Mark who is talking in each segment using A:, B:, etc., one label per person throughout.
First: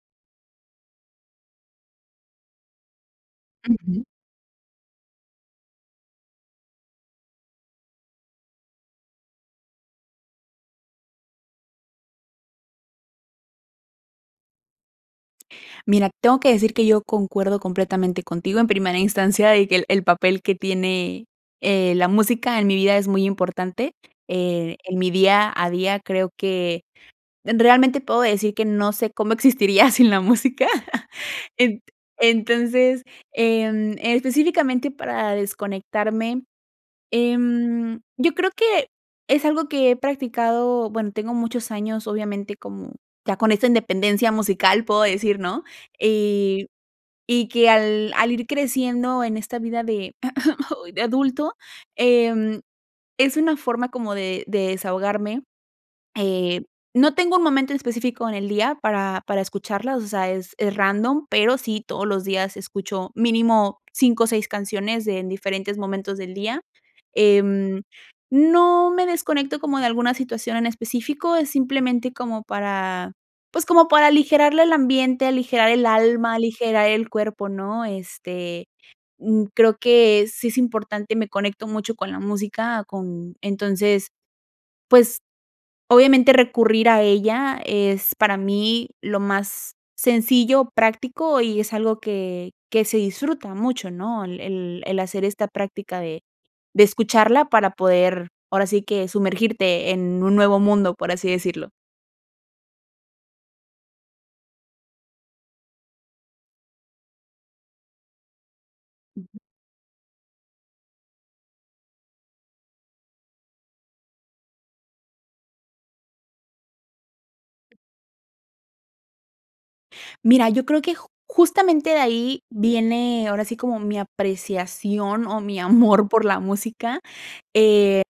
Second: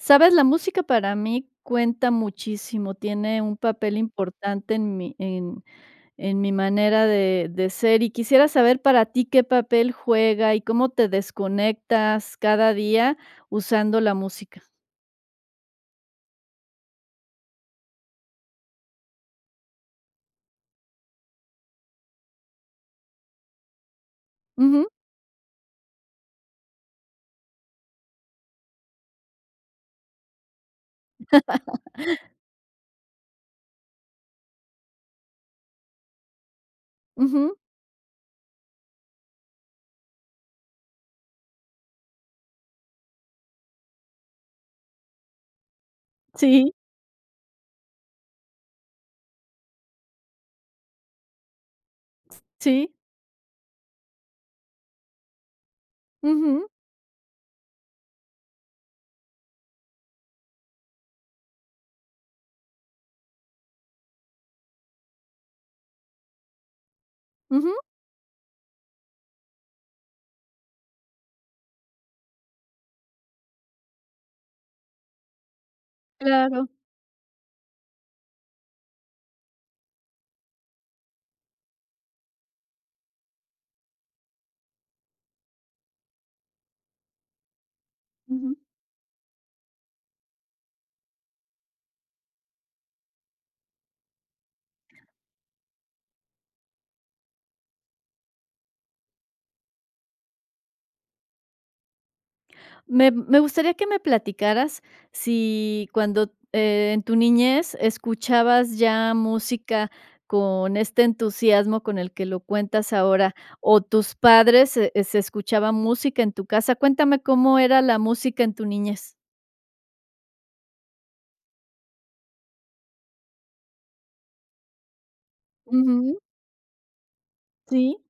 A: ¿Sabes? La música para mí cuenta muchísimo, tiene un papel
B: Ujú.
A: importante en mi en en mi manera de de ser, y quisiera saber para ti qué papel juega, y cómo te desconectas cada día usando la música.
B: Mira, tengo que decir que yo concuerdo completamente contigo, en primera instancia, y que el el papel que tiene, eh, la música en mi vida es muy importante. Eh,
A: Ujú.
B: en mi día a día, creo que en realmente puedo decir que no sé cómo existiría sin la música. Ent entonces, em, específicamente para desconectarme,
A: Ujú.
B: em, yo creo que es algo que he practicado, bueno, tengo muchos años, obviamente, como ya con esta independencia musical, puedo decir, ¿no? Y
A: Sí.
B: y que al al ir creciendo en esta vida de, de adulto, em,
A: Sí.
B: es una forma como de de desahogarme. Eh,
A: Ujú.
B: no tengo un momento en específico en el día para para escucharla, o sea, es es random, pero sí todos los días escucho mínimo 5 o 6 canciones de en diferentes momentos del día.
A: Ujú.
B: Em, no me desconecto como de alguna situación en específico, es simplemente como para, pues, como para aligerarle el ambiente, aligerar el alma,
A: Claro.
B: aligerar el cuerpo, ¿no? Este, mm, creo que sí es importante, me conecto mucho con la música, con entonces, pues, obviamente, recurrir a ella es para
A: Ujú.
B: mí lo más sencillo, práctico, y es algo que que se disfruta mucho, ¿no? El el el hacer esta práctica de de escucharla para poder, ahora sí que sumergirte en un nuevo mundo, por así decirlo.
A: Me me gustaría que me platicaras si cuando en tu niñez escuchabas ya música con este entusiasmo con el que lo cuentas ahora, o tus padres se eh, se escuchaba música en tu casa, cuéntame cómo era la música en tu niñez.
B: Mira, yo creo que j justamente de ahí viene ahora sí como mi apreciación o mi amor
A: Ujú.
B: por la música, eh,
A: Sí.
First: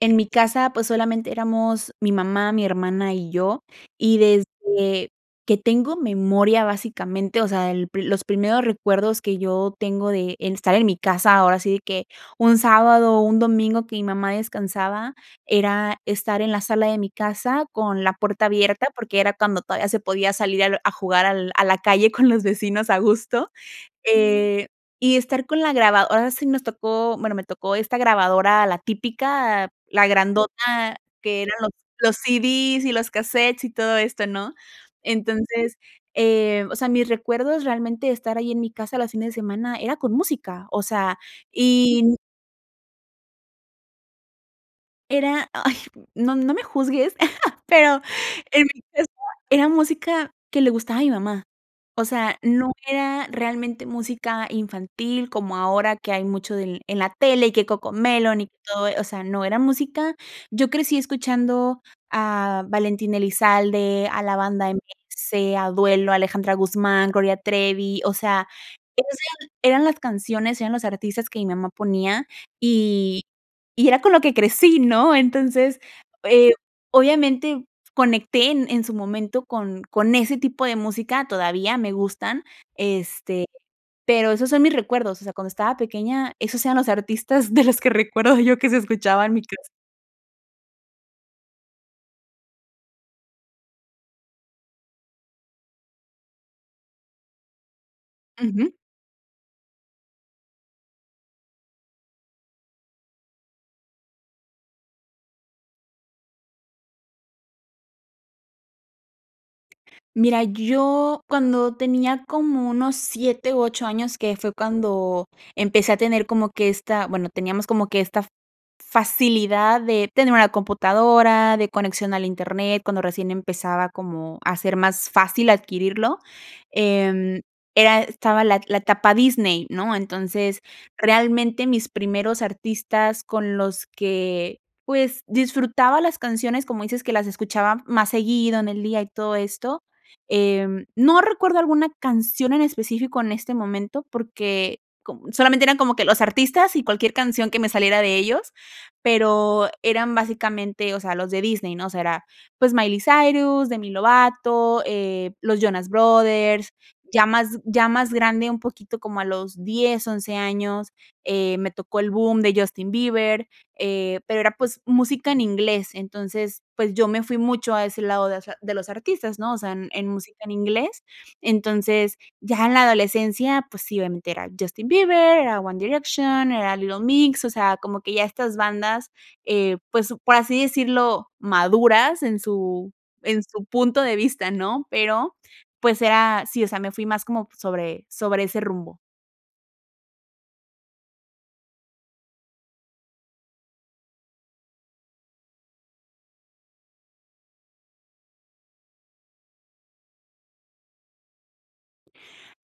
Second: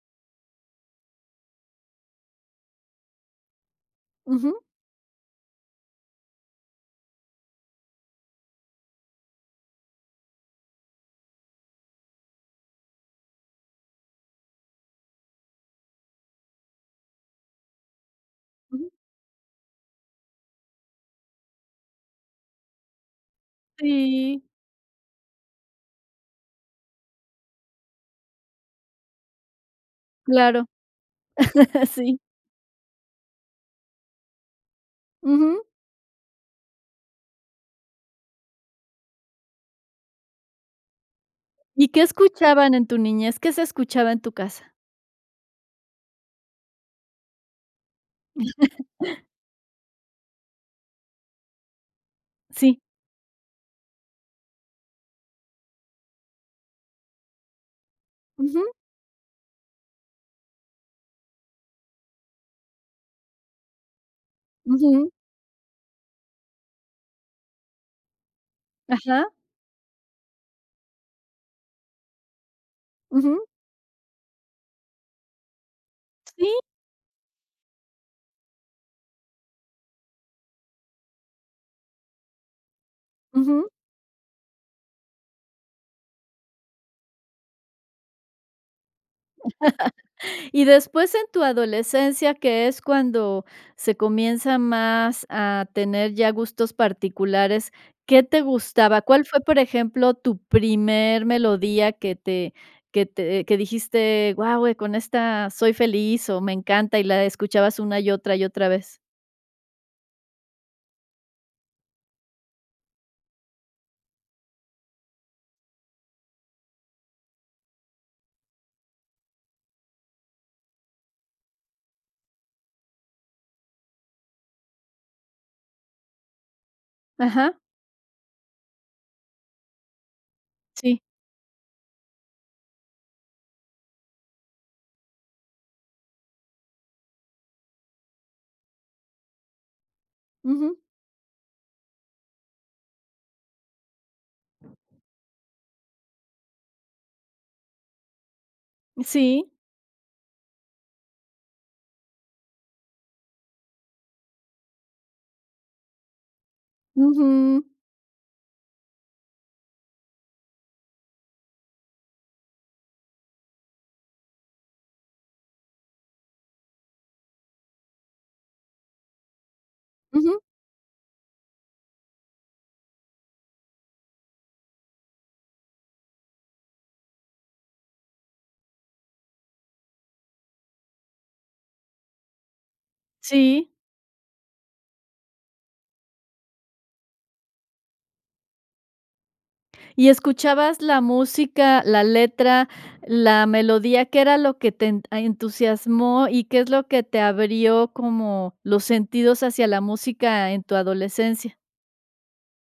B: en mi casa, pues solamente éramos mi mamá, mi hermana y yo, y
A: Ujú.
B: desde que tengo memoria, básicamente, o sea, el pri los primeros recuerdos que yo tengo de en estar en mi casa, ahora sí que un sábado o un domingo, que mi mamá descansaba, era estar en la sala de mi casa con la puerta abierta,
A: Ujú.
B: porque era cuando todavía se podía salir al a jugar al a la calle con los vecinos, a gusto,
A: Sí.
B: eh, y estar con la grabad ahora sí nos tocó, bueno me tocó esta grabadora, la típica, la
A: Claro.
B: grandota que eran los los
A: Sí.
B: CDs y los casetes, y todo esto, ¿no?
A: Ujú.
B: Entonces, eh, o sea, mis recuerdos realmente, estar ahí en mi casa los fines de semana, era con música o sea,
A: ¿Y qué
B: y mm
A: escuchaban en tu niñez? ¿Qué se escuchaba en tu casa?
B: Era, ay, no no me juzgues pero en mi casa era música que le gustaba a mi mamá, o sea no
A: Sí.
B: era realmente música infantil como ahora que hay mucho del en la tele y que Coco Melon y
A: Ujú.
B: todo e o sea, no, era música yo crecí escuchando a Valentín Elizalde, a la Banda
A: Ujú.
B: MS, a Duelo, Alejandra Guzmán, Gloria Trevi, o sea, esas
A: Ajá.
B: eran las canciones, eran los artistas que mi mamá ponía, y
A: Ujú.
B: y era con lo que crecí, ¿no? Entonces, eh,
A: Sí.
B: obviamente conecté en en su momento con con ese tipo de música, todavía me gustan, este,
A: Ujú.
B: pero esos son mis recuerdos, o sea, cuando estaba pequeña esos eran los artistas de los que recuerdo yo que se escuchaba en mi casa.
A: Y después, en tu adolescencia, que es cuando se comienza más a tener ya gustos particulares, ¿qué te
B: Ujú.
A: gustaba? ¿Cuál fue, por ejemplo, tu primer melodía que te que te que dijiste: "Guau, eh, con esta soy feliz", o "me encanta", y la escuchabas una, y otra, y otra vez?
B: Mira, yo cuando tenía como unos 7 u 8 años, que fue cuando empecé a tener como que esta, bueno, teníamos como que esta f facilidad de tener una computadora, de conexión al Internet, cuando recién empezaba como a ser más fácil adquirirlo, em,
A: Ajá.
B: era estaba la la etapa Disney, ¿no? Entonces,
A: Sí.
B: realmente, mis primeros artistas con los que, pues, disfrutaba las canciones, como dices que las escuchaba más seguido en el día y todo esto,
A: Ujú.
B: em, no recuerdo alguna canción en específico en este momento, porque con solamente eran como que los artistas y cualquier canción que me saliera de ellos,
A: Sí.
B: pero eran básicamente, o sea, los de Disney, ¿no? O sea, era, pues Miley Cyrus, Demi Lovato, eh, los Jonas Brothers, ya más
A: Ujú.
B: ya más grande un poquito como a los 10, 11 años, eh, me tocó el bum de Justin Bieber, eh, pero era, pues, música en inglés. Entonces, pues yo me fui mucho a ese lado de ese de los artistas, ¿no? O sea, en en música
A: Ujú.
B: en inglés. Entonces, ya en la adolescencia, pues sí, obviamente, era Justin Bieber, era One Direction, era Little Mix, o sea, como que ya estas bandas, eh, pues, por así decirlo maduras en su en su
A: Sí.
B: punto de vista, ¿no? Pero, pues era, sí, o sea, me fui más como sobre sobre ese rumbo.
A: ¿Y escuchabas la música, la letra, la melodía, qué era lo que ten a entusiasmó? Y, ¿qué es lo que te abrió como los sentidos hacia la música en tu adolescencia?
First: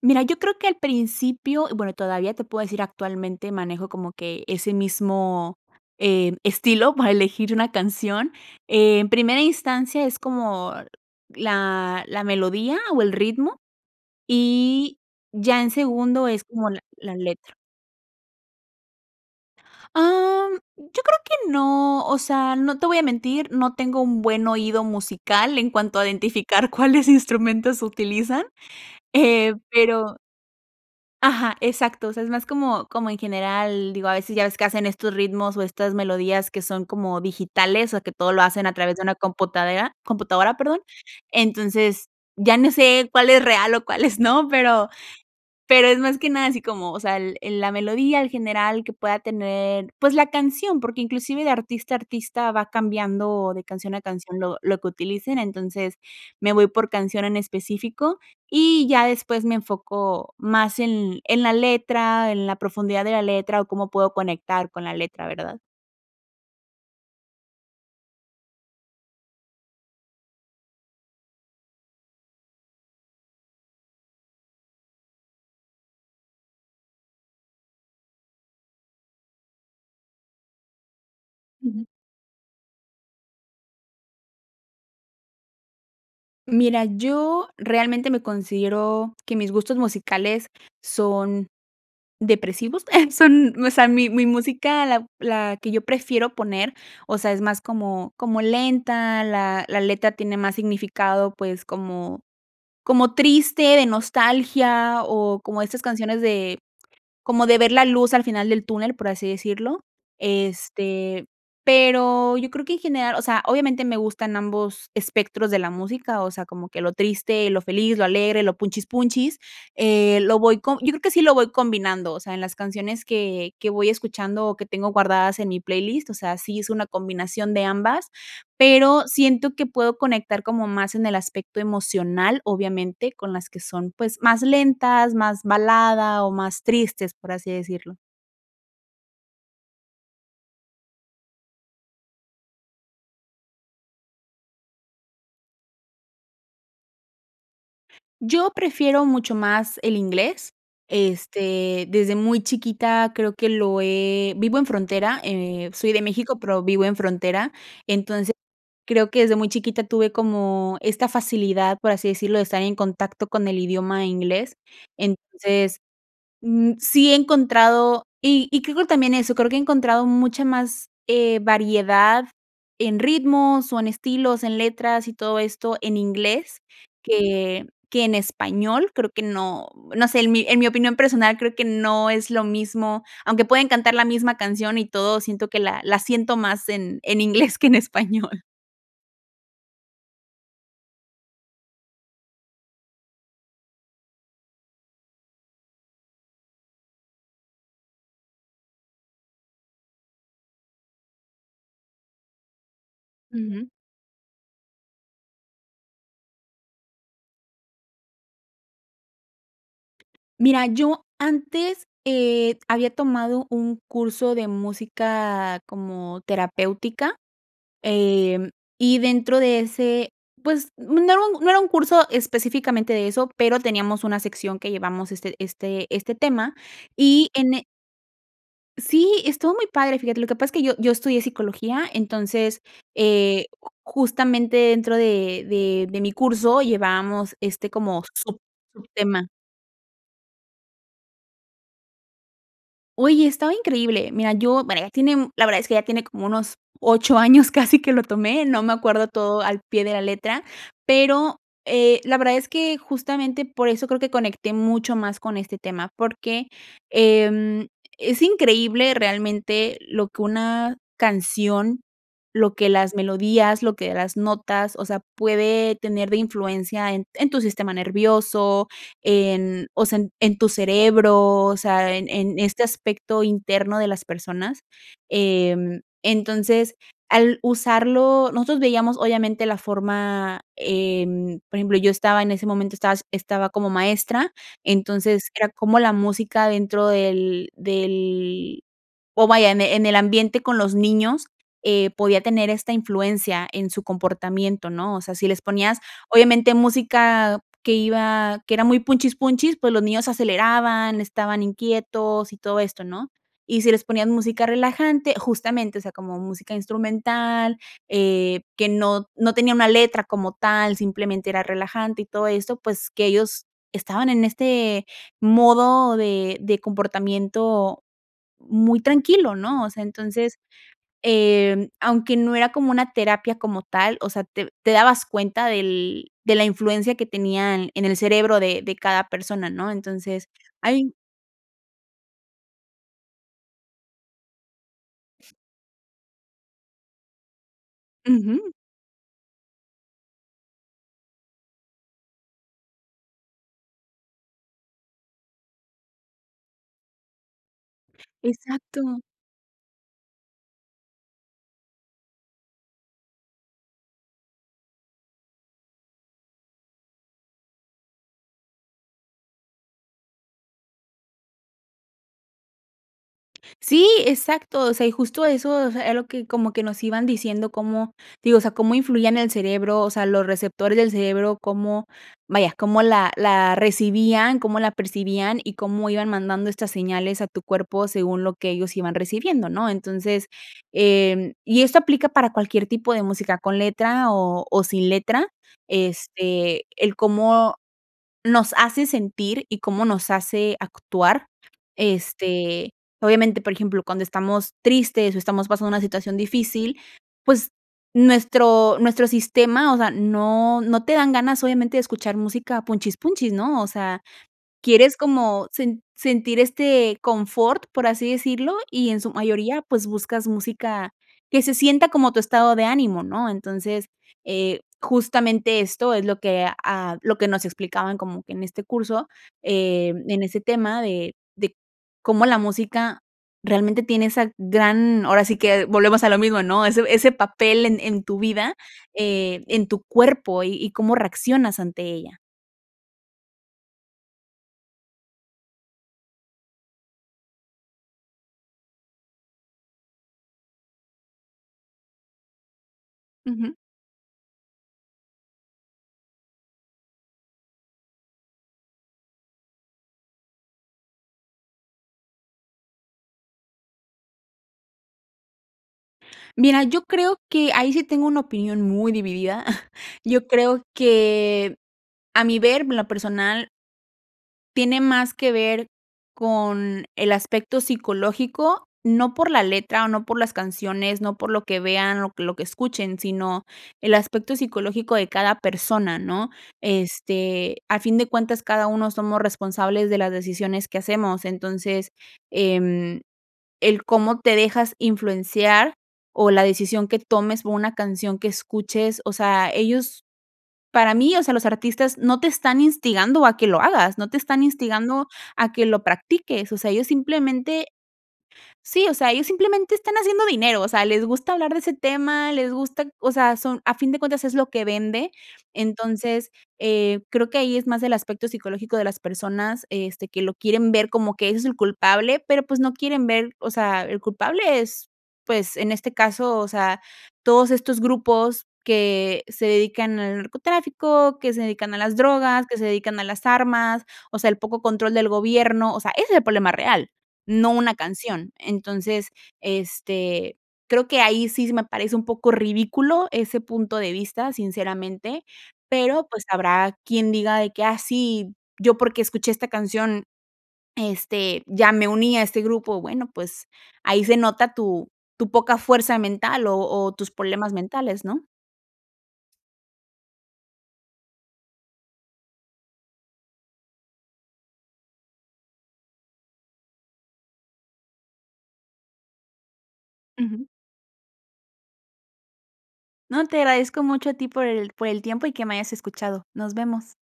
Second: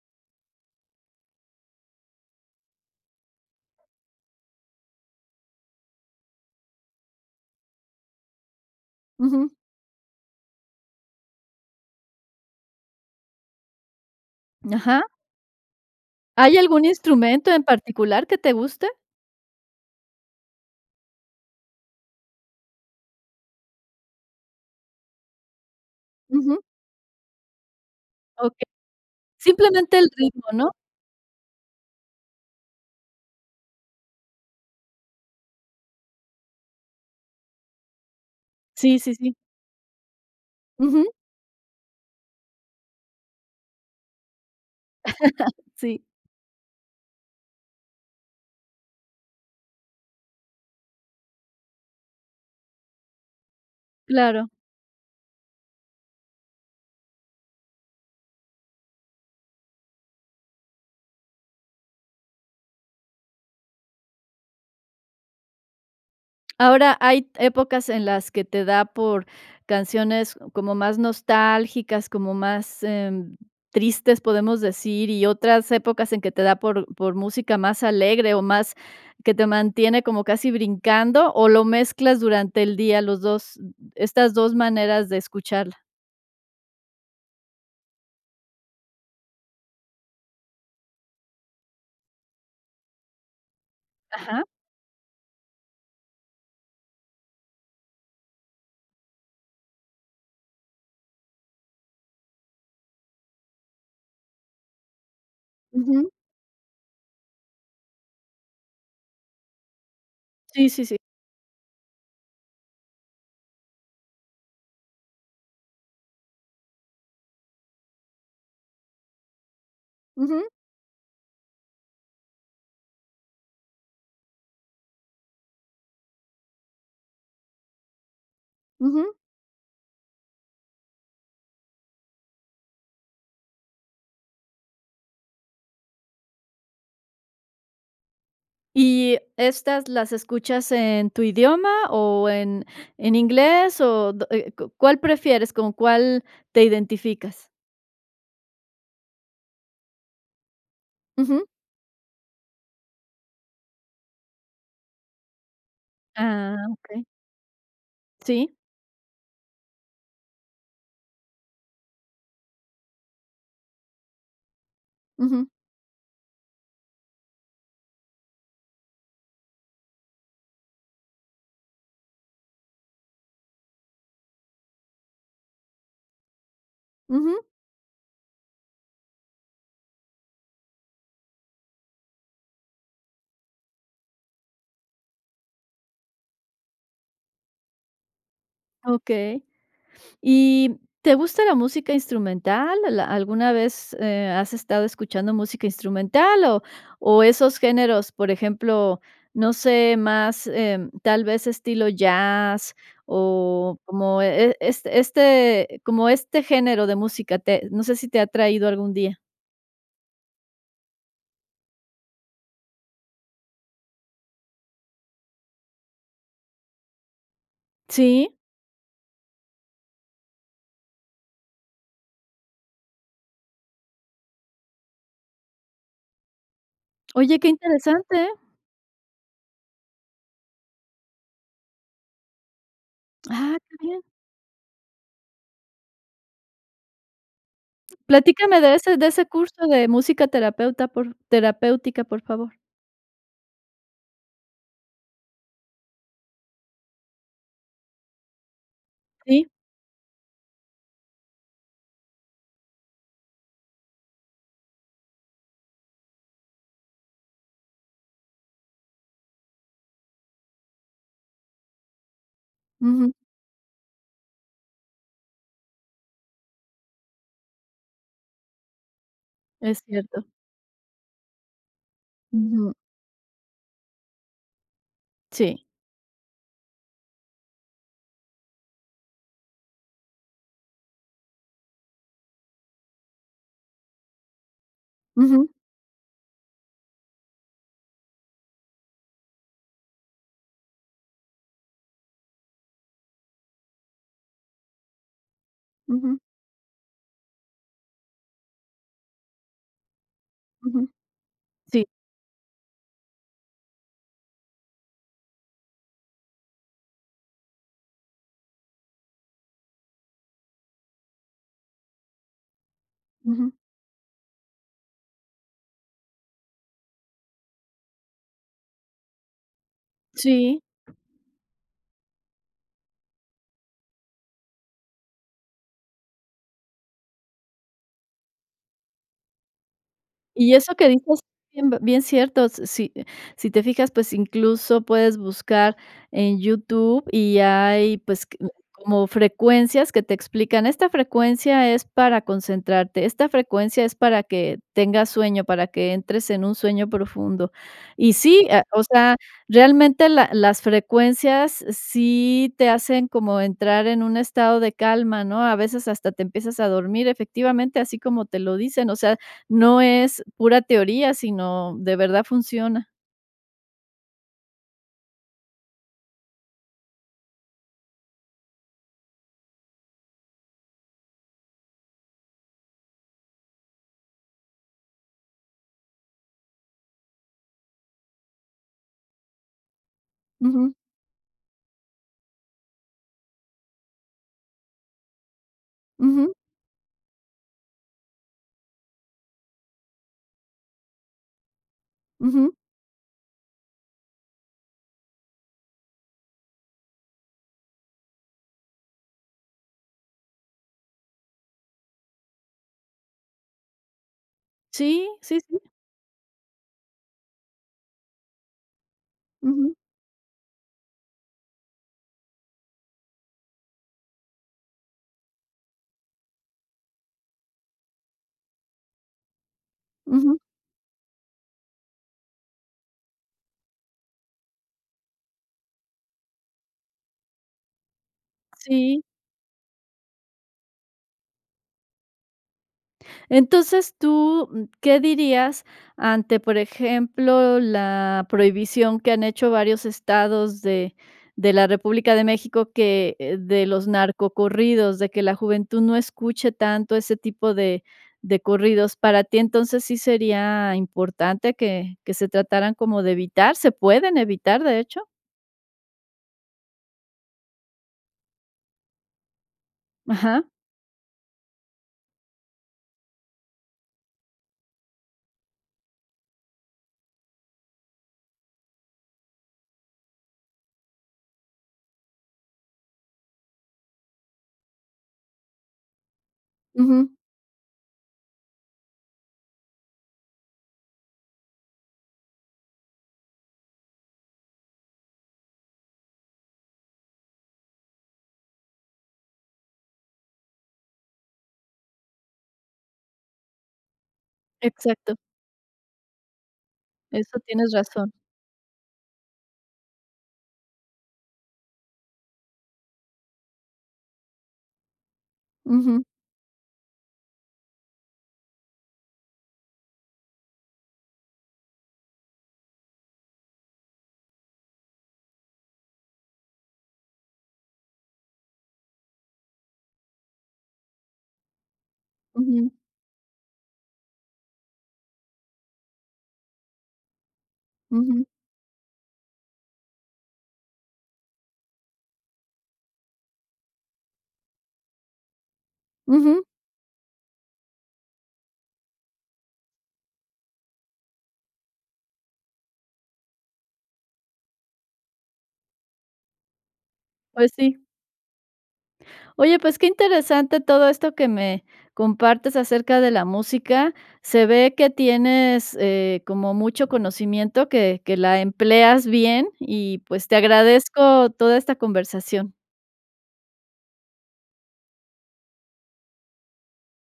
B: Mira, yo creo que al principio, bueno todavía te puedo decir actualmente manejo como que ese mismo, em, estilo para elegir una canción. En primera
A: Ujú.
B: instancia es como la la melodía o el ritmo, y
A: Ajá.
B: ya en segundo es
A: ¿Hay
B: como la
A: algún
B: la
A: instrumento
B: letra.
A: en particular que te guste?
B: Am, yo creo que no, o sea, no te voy a mentir, no tengo un buen oído musical en cuanto a
A: Ujú.
B: identificar cuáles instrumentos utilizan,
A: Okey,
B: eh,
A: simplemente el
B: pero
A: ritmo, ¿no?
B: Ajá, exacto, o sea, es más como como en general digo a veces ya ves que hacen estos ritmos o estas melodías que son como digitales, o sea que todo lo hacen a través
A: Sí,
B: de una
A: sí, sí.
B: computadora, computadora, perdón.
A: Ujú.
B: Entonces ya no sé cuál es real o cuáles no, pero pero es
A: Sí.
B: más que nada así como, o sea, el el la melodía en general que pueda tener, pues la canción, porque inclusive de artista a artista va cambiando de canción a canción
A: Claro.
B: lo lo que utilicen. Entonces me voy por canción en específico, y ya después me enfoco más en en la letra, en la profundidad de la letra, o cómo puedo conectar con la letra, ¿verdad?
A: Ahora, hay épocas en las que te da por canciones como más nostálgicas, como más, eh, tristes, podemos decir, y otras épocas en que te da por por música más alegre o más que te mantiene como casi brincando, ¿o lo
B: Ujú.
A: mezclas durante el día los 2, estas 2 maneras de escucharla?
B: Mira, yo, realmente me considero que mis gustos musicales son, depresivos son, o sea, mi mi
A: Ajá.
B: música, la la que yo prefiero poner, o sea, es más como como lenta, la la letra tiene más significado, pues, como como triste, de nostalgia, o como estas
A: Ujú.
B: canciones de, como de ver la luz al final del túnel por así decirlo.
A: Sí, sí, sí.
B: Este, pero yo creo que en general, o sea, obviamente me gustan ambos espectros de la música, o sea, como que lo triste, lo feliz, lo alegre, lo punchis punchis, eh, lo
A: Ujú.
B: voy com yo creo que sí lo voy combinando, o sea, en las canciones que que voy escuchando, o que tengo guardadas en mi playlist, o sea, sí es una combinación de ambas, pero
A: Ujú.
B: siento que puedo conectar como más en el aspecto emocional, obviamente, con las que son pues más lentas, más balada, o más tristes, por así decirlo.
A: ¿Y, estas las escuchas en tu idioma o en en inglés? O de eh, ¿cu cuál prefieres? ¿Con cuál te identificas?
B: Yo prefiero mucho más el inglés,
A: Ujú.
B: este, desde muy chiquita creo que lo he vivo en frontera, eh, soy de México,
A: Ah,
B: pero vivo en
A: okey.
B: frontera. Entonces,
A: Sí.
B: creo que desde muy chiquita tuve como esta facilidad, por así decirlo, de estar en contacto con el idioma inglés.
A: Ujú.
B: Entonces, mm, sí he encontrado, y y creo que también eso, creo que he encontrado mucha más, eh, variedad en ritmos o en estilos, en letras, y todo esto en inglés
A: Ujú.
B: que que en español creo que no, no sé, en mi en mi opinión personal creo que no es lo mismo, aunque pueden cantar la misma canción y todo, siento que la la siento más en en inglés que en español.
A: Okey. ¿Y te gusta la música instrumental? ¿Al alguna vez, eh, has estado escuchando música instrumental, o o esos géneros, por ejemplo, no sé, más, em, tal vez estilo jazz,
B: Ujú.
A: o como e e este este como este género de música te no sé si te ha atraído algún día?
B: Mira, yo antes, eh, había tomado un curso de música como terapéutica,
A: Sí.
B: eh, y dentro de ese, pues, no era no era un curso específicamente de eso, pero teníamos una sección que llevamos este este este tema y
A: Oye, qué
B: en e
A: interesante, ¿eh?
B: Sí, estuvo muy padre, fíjate, lo que pasa es que yo yo estudié psicología, entonces, eh,
A: Ah,
B: ju
A: qué bien.
B: justamente dentro de de de mi curso llevábamos, este, como sub
A: Platícame de ese de ese
B: subtema.
A: curso de música terapeuta, por f terapéutica, por favor.
B: Oye, estaba increíble. Mira, yo, bueno, ya tiene un, la verdad es que ya tiene como unos 8 años casi que lo tomé, no me acuerdo todo
A: Sí.
B: al pie de la letra, pero, eh, la verdad es que, justamente, por eso creo que conecté mucho más con este tema, porque, em, es increíble realmente lo que una canción, lo que las
A: Ujú.
B: melodías, lo que las notas, o sea, puede tener de influencia en en tu sistema nervioso, en,
A: Es
B: o sea, en
A: cierto.
B: en tu cerebro, o sea, en en este
A: Ujú.
B: aspecto interno de las personas,
A: Sí.
B: em, entonces, al usarlo, nosotros veíamos, obviamente, la forma, em, por ejemplo, yo estaba, en ese momento estaba estaba como maestra, entonces era
A: Ujú.
B: cómo la música dentro del del oh, vaya, en el en el ambiente con los niños, eh, podía tener esta influencia en su comportamiento, ¿no? O sea, si les ponías,
A: Ujú.
B: obviamente, música que iba que era muy punchis punchis, pues los niños
A: Ujú.
B: aceleraban, estaban
A: Sí.
B: inquietos, y todo esto, ¿no? Y si les ponían música relajante, justamente, o sea, como música instrumental, eh, que no no tenía una letra como tal, simplemente era relajante, y todo esto, pues que ellos
A: Ujú.
B: estaban en este modo de de comportamiento muy tranquilo, ¿no? O sea, entonces,
A: Sí.
B: eh, aunque no era como una terapia como tal, o sea, te te dabas cuenta del de la influencia que tenían en el cerebro de de cada persona, ¿no? Entonces,
A: Y eso que
B: hay
A: dices bien bien cierto, s si si te fijas, pues, incluso puedes buscar en YouTube y hay, pues, que q
B: Ujú.
A: como frecuencias que te explican, esta frecuencia es para concentrarte, esta frecuencia es para que tengas sueño, para que entres en un sueño profundo. Y sí, ah, o
B: Exacto.
A: sea, realmente la las frecuencias sí te hacen como entrar en un estado de calma, ¿no? A veces hasta te empiezas a dormir, efectivamente, así como te lo dicen, o sea, no es pura teoría, sino, de verdad, funciona.
B: Sí, exacto, o sea, y justo eso, o sea, era lo que como que nos iban diciendo cómo, digo, o sea, cómo influía en el cerebro, o sea, los receptores del cerebro, cómo, vaya, cómo la la recibían, cómo la percibían, y cómo iban mandando estas señales a tu cuerpo según lo que ellos iban recibiendo, ¿no? Entonces,
A: Ujú.
B: em, y esto aplica para cualquier tipo de música con letra o o sin letra,
A: Ujú.
B: este, el cómo nos hace sentir, y cómo nos hace actuar,
A: Ujú.
B: este, obviamente, por ejemplo, cuando estamos tristes o estamos pasando una situación difícil, pues, nuestro nuestro sistema, o sea, no no te dan ganas, obviamente, de escuchar música punchis punchis, ¿no?, o sea, quieres
A: Sí, sí,
B: como
A: sí.
B: sen sentir este confort, por así decirlo, y en su mayoría,
A: Ujú.
B: pues, buscas música que se sienta como tu estado de ánimo, ¿no? Entonces, eh, justamente esto es lo que, ah, lo que nos explicaban como que en este curso, em, en
A: Ujú.
B: ese tema de de cómo la música realmente tiene esa gran ahora sí que volvemos a lo mismo, ¿no?, ese ese papel en en tu vida,
A: Sí.
B: eh, en tu cuerpo, y y cómo reaccionas ante ella.
A: Entonces, tú, mm, ¿qué dirías ante, por ejemplo, la prohibición que han hecho varios estados de de la República de México que, eh,
B: Ujú.
A: de los narcocorridos, de que la juventud no escuche tanto ese tipo de de corridos? ¿Para ti entonces sí sería importante que que se trataran como de evitar? ¿Se pueden evitar, de hecho?
B: Mira, yo creo que ahí sí tengo una opinión muy dividida. Yo
A: Ajá.
B: creo que a mi ver en lo personal tiene más que ver con el aspecto psicológico, no por la letra o no por las canciones, no por lo que vean, lo que lo que escuchen, sino el aspecto psicológico de cada persona, ¿no?
A: Ujú.
B: Este, al fin de cuentas, cada uno somos responsables de las decisiones que hacemos. Entonces, em, el cómo te dejas influenciar, o la decisión que tomes por una canción que escuches, o sea, ellos para mí, o sea, los artistas no te están instigando a que lo hagas, no te están instigando
A: Exacto.
B: a que lo practiques, o sea, ellos
A: Eso
B: simplemente
A: tienes razón.
B: sí, o sea, ellos simplemente están haciendo dinero, o sea, les gusta hablar de ese tema, les gusta, o sea, son a fin de cuentas es lo que vende.
A: Ujú.
B: Entonces, eh, creo que ahí es más del aspecto psicológico de las personas, este, que lo quieren ver como que ese es el culpable, pero pues no quieren ver, o sea, el culpable es, pues, en este caso, o sea, todos estos grupos que se dedican al narcotráfico, que se dedican a las drogas, que se
A: Ujú.
B: dedican a las armas, o sea, el poco control del gobierno, o sea, ese es el problema real, no una
A: Ujú.
B: canción. Entonces, este, creo que ahí sí se me parece un poco ridículo ese punto de vista, sinceramente, pero pues
A: Ujú.
B: habrá quien diga de que: "Ah, sí, yo porque escuché esta canción, este, ya me uní a este grupo". Bueno, pues ahí se nota tu tu poca fuerza mental, o o tus
A: Pues
B: problemas
A: sí.
B: mentales, ¿no?
A: Oye, pues, qué interesante todo esto que me compartes acerca de la música. Se ve que tienes, eh, como mucho conocimiento, que que la empleas bien, y pues te
B: Ujú.
A: agradezco toda esta conversación.
B: No, te agradezco mucho a ti por el por el tiempo, y que me hayas escuchado. Nos vemos.